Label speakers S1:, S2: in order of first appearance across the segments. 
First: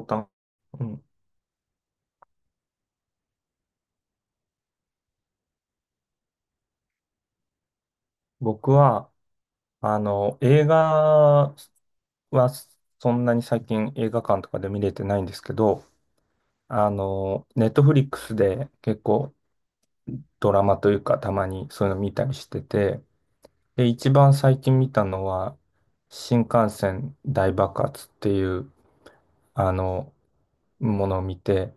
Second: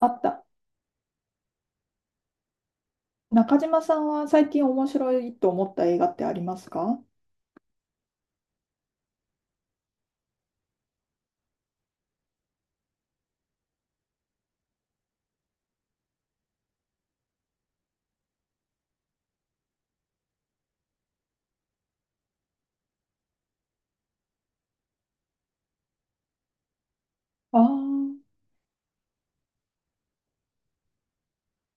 S1: あっ
S2: か
S1: た。
S2: うん。
S1: 中島さんは最近面白いと思った映画ってありますか？
S2: 僕は、映画はそんなに最近映画館とかで見れてないんですけど、ネットフリックスで結構ドラマというかたまにそういうの見たりしてて、で、一番最近見たのは、新幹線大
S1: ああ
S2: 爆発っ
S1: ー、
S2: ていう、あの、ものを見て、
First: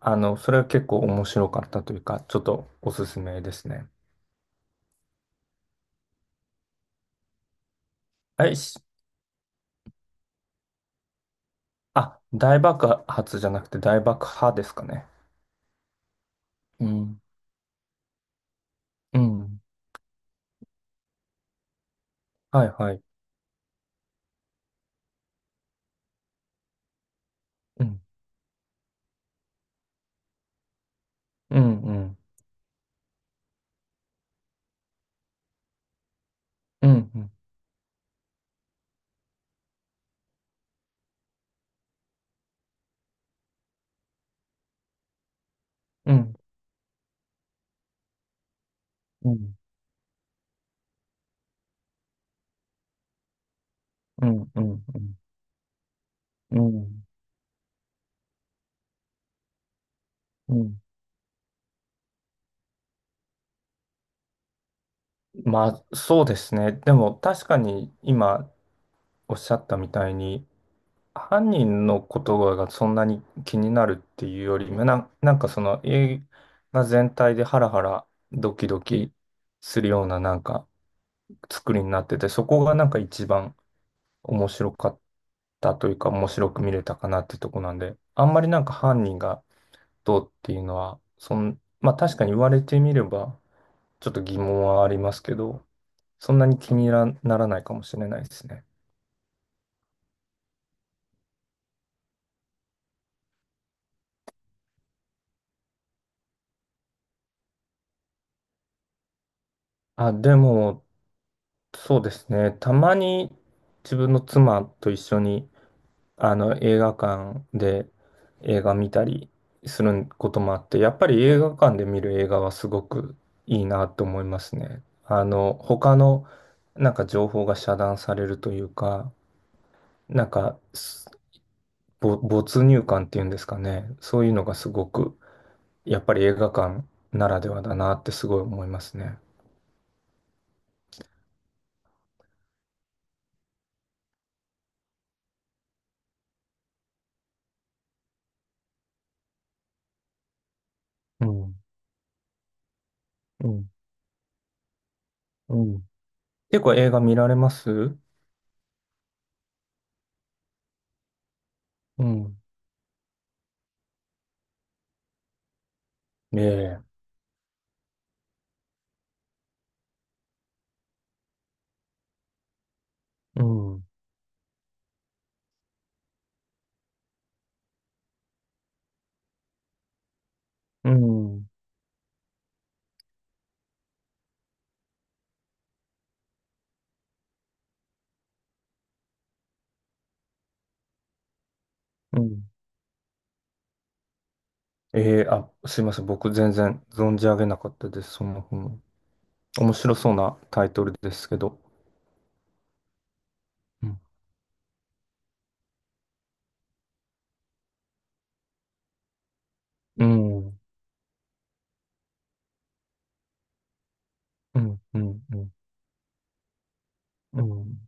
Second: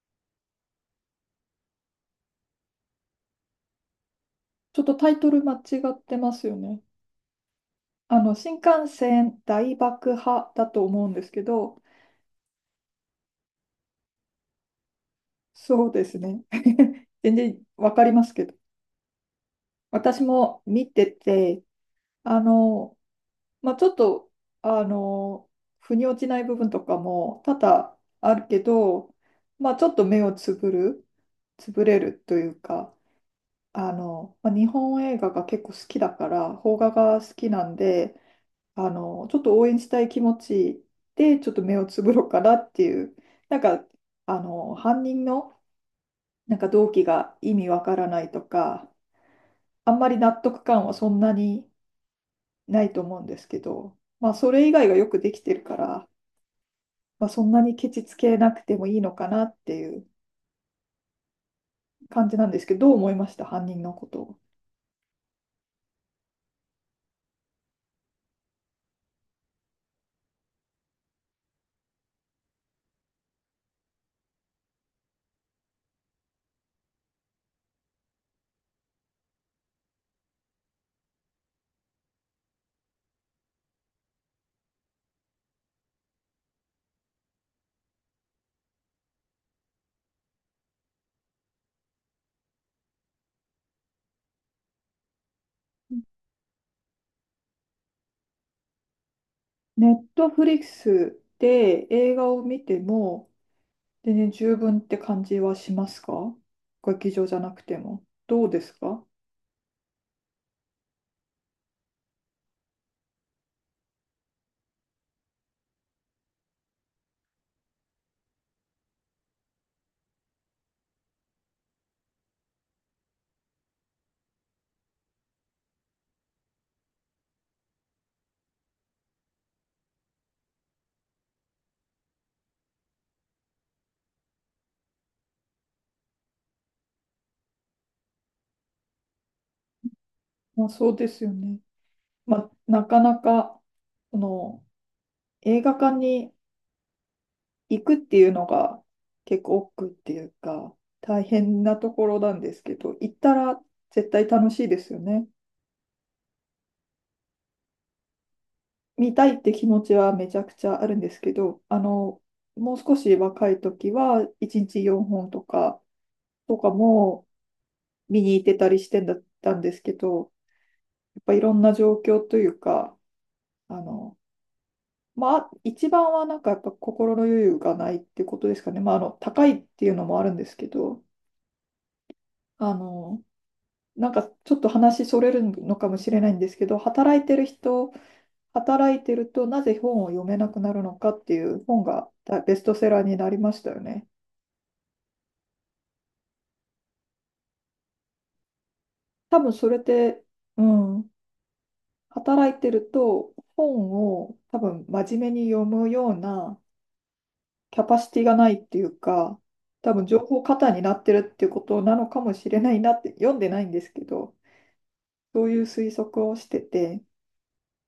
S2: それは結構面白かったというか、ちょっとおすすめですね。
S1: ちょっとタイトル間違ってますよね。
S2: はい、
S1: 新幹線大爆破だと思うんですけど、
S2: あ、大爆発じゃなくて大爆破ですかね。
S1: そうですね。
S2: う ん、
S1: 全然わかりますけど。
S2: うん、
S1: 私も見てて、あ
S2: はいは
S1: の、
S2: い。
S1: まあ、ちょっと、あの、腑に落ちない部分とかも多
S2: う
S1: 々
S2: ん、
S1: あるけど、まあ、ちょっと目をつぶる、
S2: う
S1: つ
S2: ん、
S1: ぶ
S2: う
S1: れ
S2: ん、
S1: るというか、まあ、日本映画が結構好きだから、邦
S2: う
S1: 画が
S2: ん、
S1: 好きなんで、ちょっと応援したい気持ちで、ちょっと目をつぶろうかなっていう、なんか、犯人の、
S2: うん、うん、
S1: なんか動機が意味わからないとか、
S2: うん、
S1: あんまり納得感はそんなにないと思うんですけど、
S2: う
S1: まあ、それ以
S2: ん、
S1: 外がよくできてるから、
S2: うん、
S1: まあ、そんなにケチつけなくてもいいのかなっていう
S2: うん。
S1: 感じなんですけど、どう思いました、犯人のことを。
S2: まあ、そうですね。でも確かに今おっしゃったみたいに、犯人の言葉がそんなに気になるっていうよりも、なんかその映画全体でハラハラドキドキするようななんか作りになってて、そこがなんか一番面白かったというか面白く見れたかなってとこなんで、あんまりなんか犯人がどうっていうのは、まあ確かに言われてみれば、ちょっと疑問はありますけど、そんなに気になならないかもしれないですね。
S1: ネットフリックスで映画を見ても、全然十分って感じはしますか？劇場じゃなくても。どうですか？
S2: あ、でも、そうですね。たまに自分の妻と一緒に映画館で映画見たりすることもあって、やっぱり映画館で見る映画はすごくいいなと思いますね。他のなんか情報が遮断されるというか、なんか、没入感っていうんですかね。そういうのがすごく、やっぱり映画館ならではだなってすごい思いますね。
S1: まあ、そうですよね。まあ、なかなか、その、映画館に行くっていうのが結構億劫っていうか、大
S2: うん、
S1: 変なところなんですけど、行った
S2: う
S1: ら
S2: ん、
S1: 絶対楽しいですよね。
S2: うん。結構映画見られます？
S1: 見たいって気持ちはめちゃくちゃあるんですけど、
S2: うん。
S1: もう少し若い時は1日4本とか、
S2: え
S1: とか
S2: え。
S1: も見に行ってたりしてんだったんですけど、やっぱいろんな状況というか、
S2: う
S1: あ
S2: ん、う
S1: の、まあ、一番はなんかやっぱ心の余裕がないってことですかね。まあ、高いっていうのもあるんですけど、
S2: ん、
S1: あの、なんかちょっと話それるのかもしれないんですけど、働いてるとなぜ本を読めなくなるのかっていう本が
S2: うん。
S1: ベストセラーになりましたよね。
S2: えー、あ、すいません。僕全然存じ上げなかったです。その本、
S1: 多分そ
S2: 面
S1: れ
S2: 白そう
S1: で、
S2: な
S1: う
S2: タイトル
S1: ん、
S2: ですけど。
S1: 働いてると
S2: う
S1: 本
S2: ん。
S1: を多分真面目に読むようなキャパシティがないっていうか、多
S2: う
S1: 分情報過
S2: ん。
S1: 多になってるっていうことなのかもしれないなって読んでないんですけど、
S2: うん。うん。う
S1: そう
S2: ん。
S1: いう推測をしてて、
S2: うん。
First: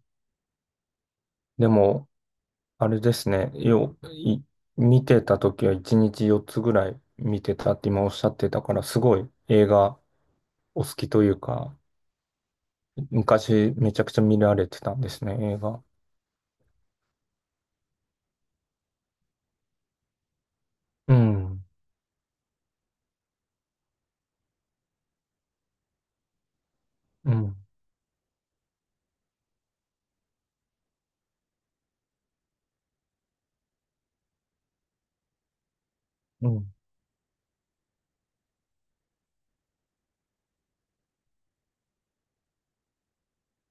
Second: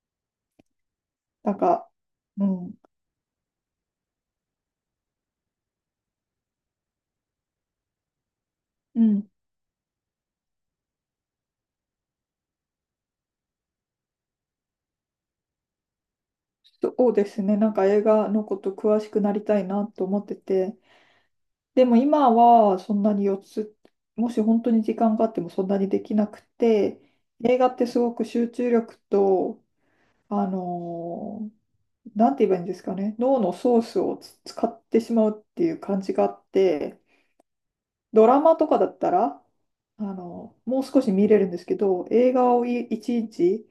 S1: なん
S2: で
S1: か、
S2: も、
S1: うん、
S2: あれですね。見てた時は1日4つぐらい見てたって今おっしゃってたから、す
S1: う
S2: ご
S1: ん、
S2: い映画お好きというか、昔めちゃくちゃ見られてたんですね、映画。
S1: そうですね。なんか映画のこと詳しくなりたいなと思ってて。
S2: うん。
S1: でも今はそんなに4つ、もし本当に時間があってもそんなにできなくて、
S2: うん。
S1: 映画ってすごく集中力と、あのーなんて言えばいいんですかね、脳のソースを使ってしまうっていう感じがあっ
S2: うん。
S1: て、ドラマとかだったら、もう少し見れるんですけど、映画を1日、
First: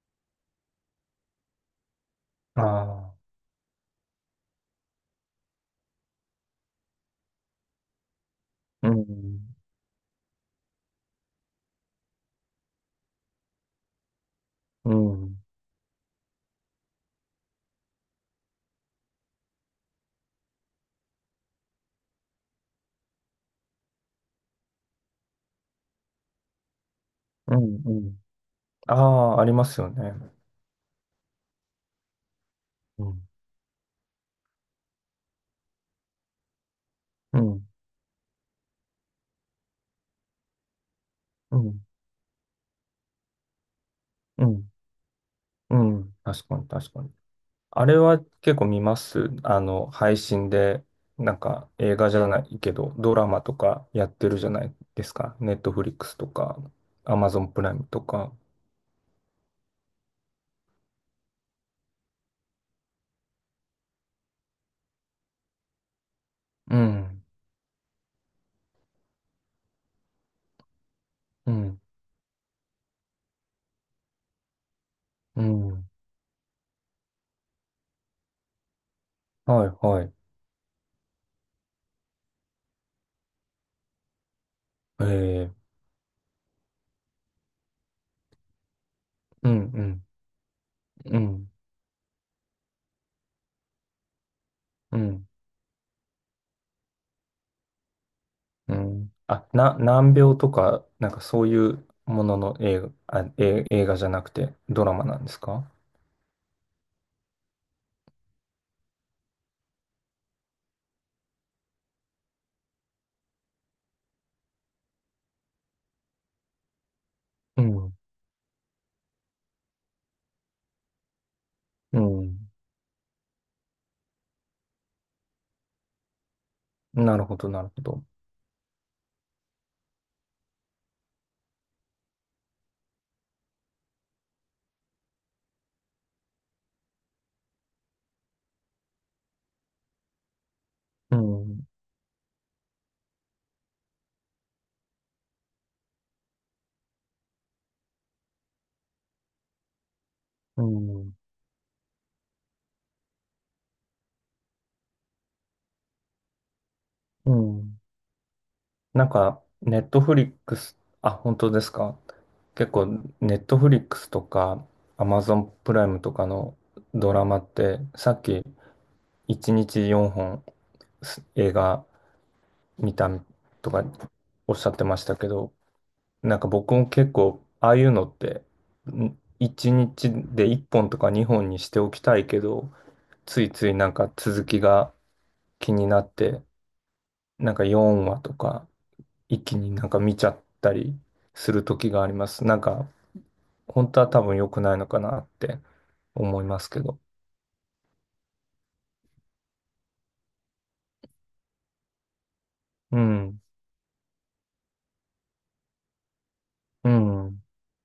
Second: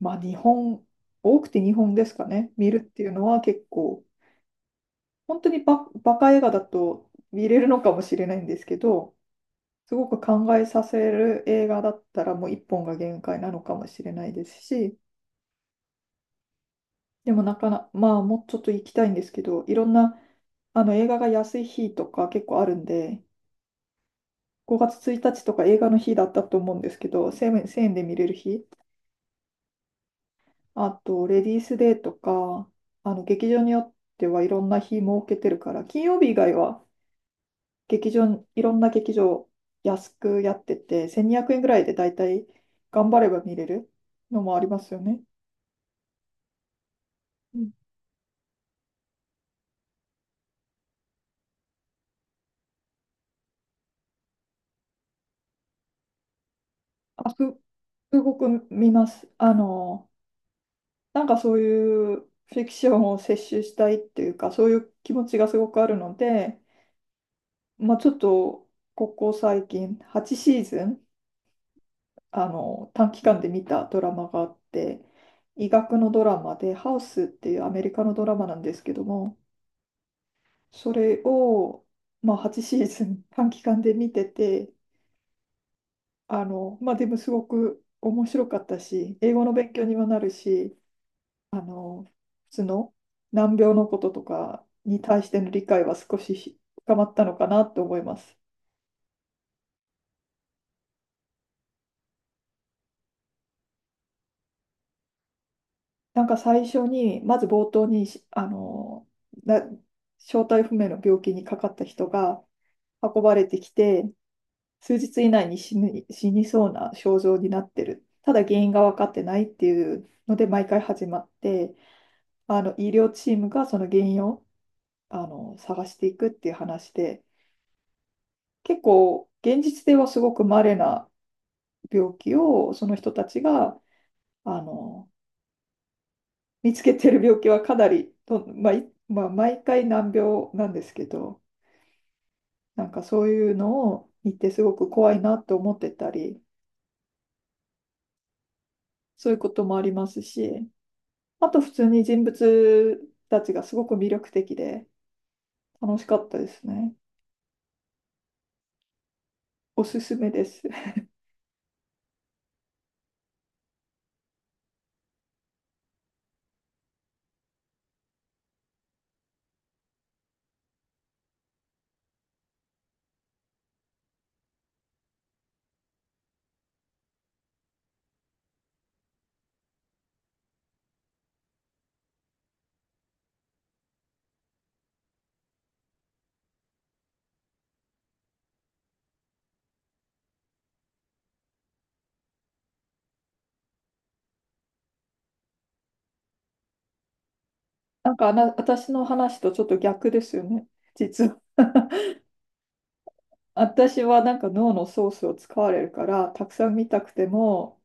S1: まあ2本、多くて2本ですかね、
S2: あ
S1: 見るっていうの
S2: あ。
S1: は結構、本当にバカ映画だと見れるのかもしれないんですけ
S2: う
S1: ど、
S2: ん。
S1: すごく考えさせる映画だったらもう一本が限界なのかもしれないです
S2: う
S1: し、
S2: ん。
S1: でもなかな、まあもうちょっと行きたいんですけど、いろんな映画が安い日とか結構あるんで、5月1日とか映画の日だったと思うんですけど、
S2: う
S1: 1
S2: ん。
S1: 1000円
S2: う
S1: で見
S2: ん。
S1: れる日、
S2: ああ、ありますよね。
S1: あとレディースデーとか、劇場によってはいろんな日設けてるから、金曜日以外は
S2: うん、
S1: いろんな劇場安くやってて、1200
S2: う
S1: 円ぐらい
S2: ん、
S1: でだいたい頑張れば見れるの
S2: う
S1: もあり
S2: ん、
S1: ますよね。
S2: うん。確かに、確かに。
S1: うん。
S2: あれは結構見ます。配信で、なんか映画じゃないけど、ドラマとかやってるじゃないですか。ネットフリックスとか、アマ
S1: あ、
S2: ゾンプライムと
S1: す
S2: か。
S1: ごく見ます。なんかそういうフィクションを摂取したいっていうか、そういう気持ちがすごくあるので、
S2: うん、
S1: まあ、ちょっとここ最近8シーズン
S2: うん、
S1: 短期間で見たドラマがあって
S2: う
S1: 医
S2: ん。
S1: 学のドラマで「ハウス」っていうアメリカのドラマなんですけども
S2: はい、はい。
S1: それを、まあ、8シーズン 短期間で見てて、
S2: えー、
S1: まあ、でもすごく面白かったし、英語
S2: う
S1: の
S2: ん、
S1: 勉
S2: う
S1: 強にも
S2: ん、
S1: なるし、
S2: うん、
S1: あの、普通の難病のこととか
S2: う
S1: に対
S2: ん、
S1: しての理解は少し深まったのかなと思います。
S2: うん。あ、難病とか、なんかそういうものの映画、あ、映画じゃなくてドラマなんですか？
S1: なんか最初に、まず冒頭に、な正体不明の病気にかかった人が運ばれてきて、数日以内に死ぬ、死にそうな症状にな
S2: う
S1: って
S2: ん、
S1: る。ただ原因が分かってないっていうので毎回始まって、
S2: うん。
S1: 医療チームがその原因を探していくっていう話
S2: な
S1: で、
S2: るほど、なるほど。
S1: 結構現実ではすごく稀な病気をその人たちがあの見つけてる病気はかなりと、まあいまあ、毎回難病なんですけ
S2: う
S1: ど、
S2: ん、
S1: なんかそういうのを見てすごく怖いなと思ってたり、そういうこともあります
S2: う
S1: し。
S2: ん、
S1: あと普通に人物たちがすごく魅力的で楽しかったですね。
S2: うん。なんか、ネ
S1: お
S2: ッ
S1: す
S2: トフ
S1: す
S2: リ
S1: め
S2: ッ
S1: で
S2: ク
S1: す。
S2: ス、あ、本当ですか？結構、ネットフリックスとか、アマゾンプライムとかのドラマって、さっき、1日4本映画見たとかおっしゃってましたけど、なんか僕も結構、ああいうのって、1日で1本とか2本にしておきたいけど、ついついなんか続きが気になって、なんか4話とか一気になんか見ちゃったりする時があります。なんか本当は多分良くないのかなって思いますけど。
S1: なんかあな、私の話とちょっと逆ですよね、実は。
S2: うん、
S1: 私はなんか脳のソースを使われるからたくさん見
S2: う
S1: たくて
S2: ん、
S1: も、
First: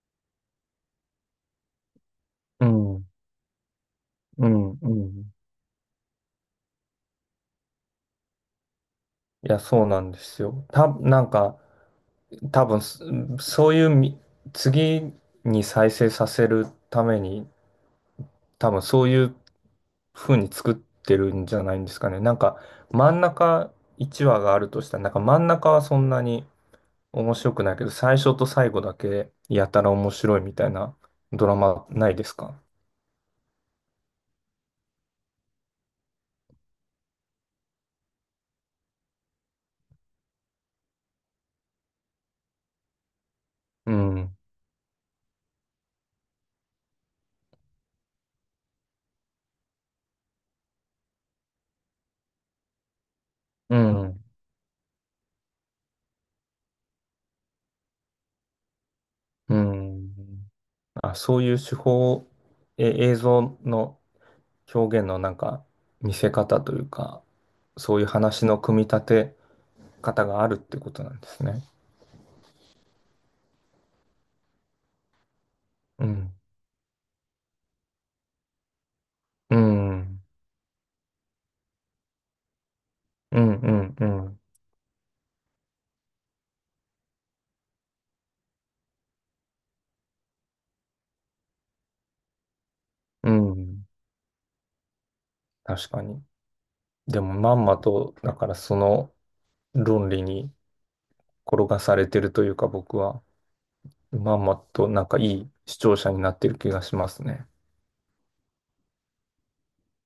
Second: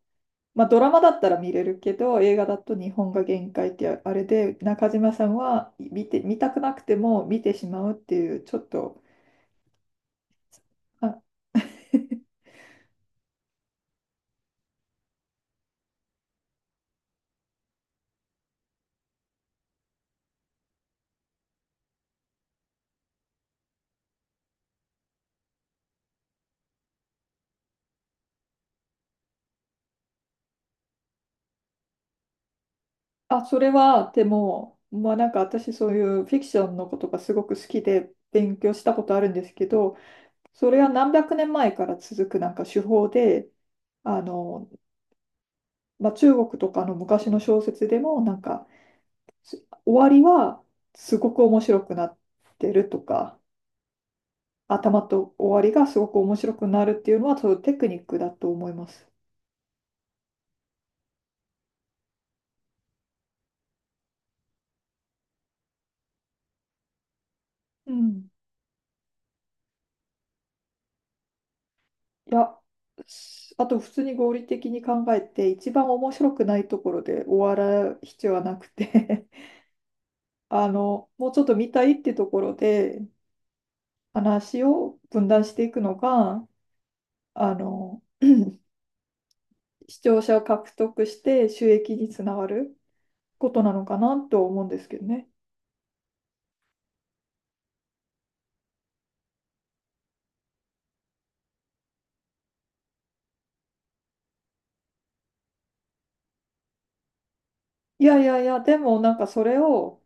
S1: まあ、ドラマだったら見れるけど映画だ
S2: う
S1: と日
S2: ん、
S1: 本が限界ってあれ
S2: う
S1: で
S2: ん、う
S1: 中島さ
S2: ん。
S1: んは見て、見たくなくても見てしまうっていうちょっと。
S2: いや、そうなんですよ。
S1: あ
S2: なんか多分すそういうみ次に再生させるために多分そういう風に作ってるんじゃないんですかね。なんか真ん中1話があるとしたら、なんか真ん中はそんなに面白くないけど、最初と最後だけやたら面白いみたいなドラマないですか？
S1: あ、それは、でも、まあなんか私そういうフィクションのことがすごく好きで勉強したことあるんですけど、それは何百年前から続くなんか手法で、
S2: う
S1: あ
S2: ん。
S1: の、まあ中国とかの昔の小説でもなんか終わりはすごく面白くなってるとか、
S2: うん。
S1: 頭と終わりがすごく面白くなるっていうのはそういうテクニックだと思います。
S2: うん。あ、そういう手法、映像の表現のなんか見せ方というか、
S1: う
S2: そういう
S1: ん。
S2: 話の組み立て方があるってことなんですね。
S1: いや、あと普通に合理的に考えて、一番
S2: う
S1: 面白
S2: ん。
S1: くないところで終わら必要はなくて
S2: うん。
S1: もうちょっと見たいってところで
S2: うん。うん。うん。
S1: 話を分断していくのが、あの、視聴者を獲得して収益につながる
S2: う
S1: ことなの
S2: ん。
S1: かなと思うんですけどね。
S2: 確かに。でもまんまと、だからその論理に転がされてるというか僕は。まんまとなんかいい視聴者になってる気がしますね。
S1: いやいやいや、でもなんかそれを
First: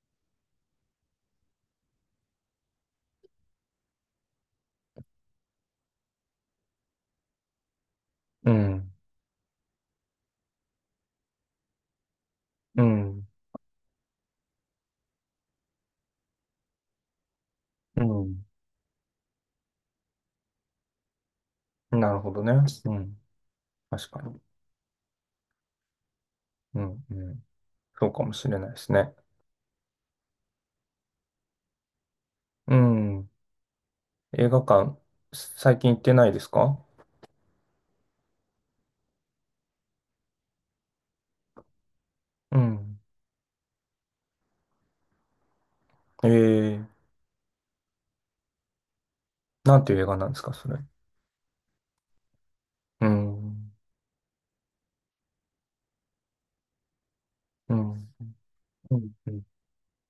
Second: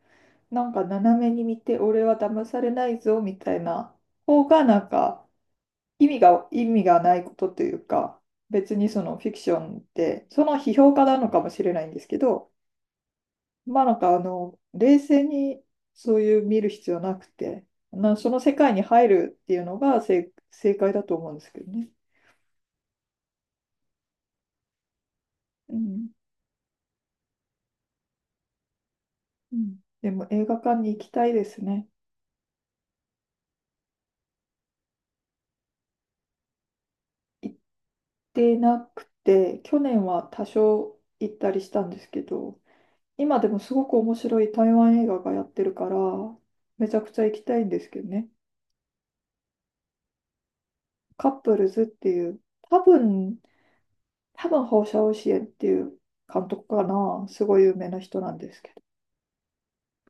S1: なんか斜めに見て、俺は騙されないぞみたいな方がなんか意味がないことというか、
S2: う
S1: 別に
S2: ん。
S1: そのフィクションって、その批評家なのかもしれないんですけど、
S2: うん。
S1: まあなんか冷静にそういう見る必要なくて、
S2: う
S1: その
S2: ん。
S1: 世界に入るっていうのが正解だと思うんですけどね。
S2: なるほどね。うん。確かに。
S1: うん。
S2: うん。うん。そうかもしれないですね。
S1: うん。でも映画館に行きたいですね。
S2: うん。映画館、最近行ってないですか？
S1: 行ってなくて、去年は多少行ったりしたんですけ
S2: う
S1: ど、
S2: ん。
S1: 今でもすごく面白い台湾映画がやってるから、
S2: え
S1: めち
S2: え。
S1: ゃくちゃ行きたいんですけどね。
S2: なんていう映画なんですか、それ？
S1: カップルズっていう、多
S2: う
S1: 分、
S2: ん。
S1: 放射線っていう監督かな、すごい有
S2: う
S1: 名な
S2: ん。
S1: 人なんですけ
S2: うん。